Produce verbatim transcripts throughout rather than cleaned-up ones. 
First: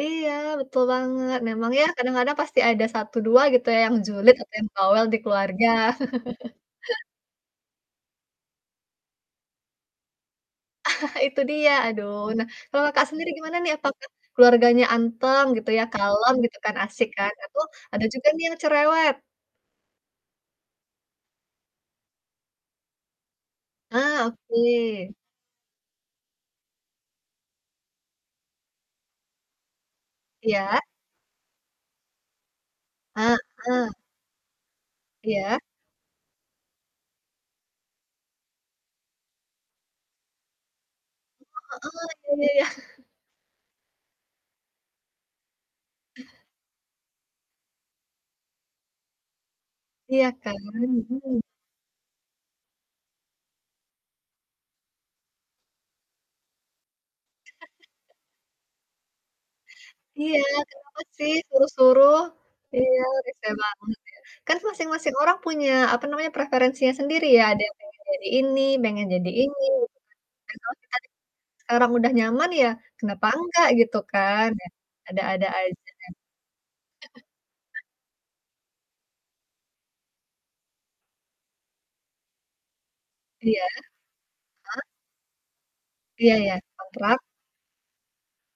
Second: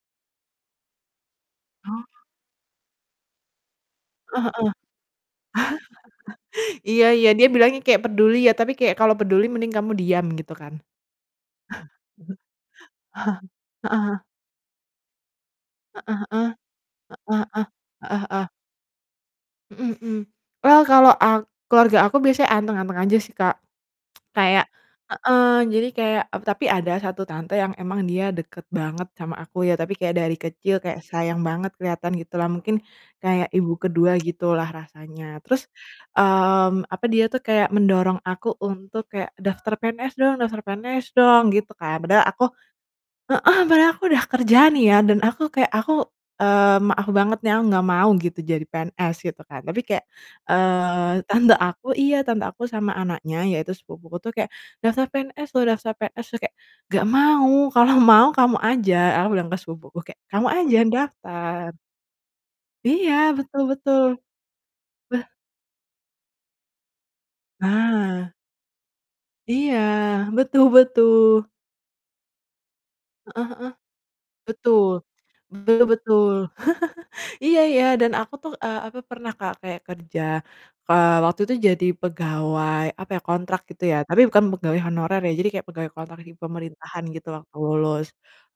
Iya, betul banget, memang ya Oh. kadang-kadang pasti ada satu dua gitu ya, yang julid Heeh atau heeh. yang bawel di keluarga. Iya iya, dia bilangnya kayak peduli ya, tapi kayak kalau peduli mending kamu diam, gitu kan. Itu dia, aduh, nah, kalau Kakak sendiri gimana nih, Heeh apakah heeh. keluarganya anteng gitu ya, Heeh kalem heeh, gitu kan, asik kan, heeh atau heeh, ada heeh juga nih heeh. yang cerewet? Mhm mhm. Well kalau ak keluarga aku biasanya anteng-anteng aja sih, Kak. Ah, Kayak oke. heeh, jadi kayak eb tapi ada satu tante yang emang dia deket banget sama aku ya, tapi kayak dari kecil Iya. kayak sayang banget, kelihatan gitu lah, mungkin kayak Ibu Heeh. kedua gitu lah rasanya. Iya. Terus, mmm, apa, dia tuh kayak mendorong aku untuk kayak, "Daftar PNS dong daftar PNS Oh, dong!" Gitu kan, kayak heeh, padahal aku iya iya iya. heeh, padahal aku udah kerja nih ya, dan aku kayak aku, eee, maaf banget nih, aku nggak mau gitu jadi PNS, gitu kan, tapi kayak, Iya kan, eee, mhm. tante aku iya, tante aku sama anaknya, yaitu sepupuku tuh, kayak, "Daftar PNS loh daftar PNS loh!" Kayak, "Gak mau, kalau mau, kamu aja," aku bilang ke sepupuku kayak, Iya, "Kamu aja kenapa sih daftar." suruh-suruh. Iya, Iya, rese betul banget betul. deh. Kan masing-masing Beh orang punya, apa namanya, preferensinya sendiri ya, ada yang pengen jadi Nah. ini, pengen jadi ini, Iya, gitu kan. Nah, betul kalo kitanya betul. sekarang udah nyaman ya kenapa Heeh heeh. enggak, gitu kan ya. Betul, Ada-ada aja. betul, iya iya, dan aku tuh, eee, apa, pernah, Kak, kayak kerja, eee, waktu itu jadi pegawai, apa ya, Iya. kontrak gitu ya, tapi bukan pegawai Heeh. honorer ya, jadi kayak pegawai kontrak Iya di iya, pemerintahan kontrak? gitu, waktu lulus.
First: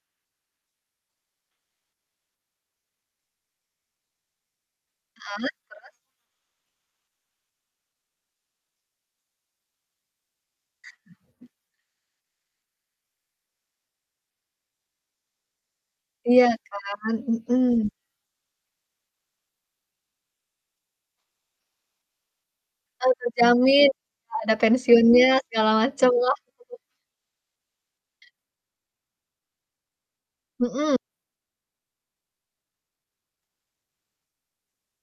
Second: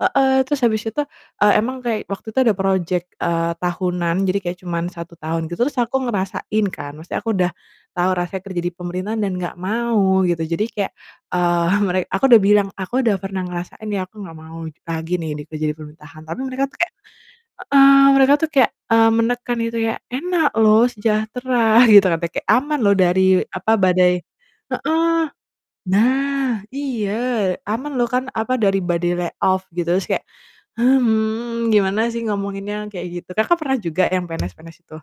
Heeh, terus habis itu, eee, emang kayak waktu itu ada project, eee, tahunan, jadi kayak cuman satu tahun Heeh, gitu, terus terus? aku ngerasain kan, maksudnya aku udah tahu rasanya kerja di pemerintahan dan gak mau, gitu. Jadi kayak, eee, mere aku udah bilang, "Aku udah pernah ngerasain ya, aku gak mau lagi nih kerja di pemerintahan," tapi Iya mereka tuh kayak kan? Mhm. heeh, mereka tuh kayak, eee, menekan itu ya, "Enak loh, sejahtera," gitu katanya, kayak, aman loh Ah, dari, apa, terjamin, badai ada heeh. pensiunnya, segala macem lah. Nah, iya, "Aman loh kan, apa, dari badai lay off," gitu. Terus kayak, Mhm. "Hmm, gimana sih ngomonginnya," kayak gitu. Kakak pernah juga yang PNS-PNS itu?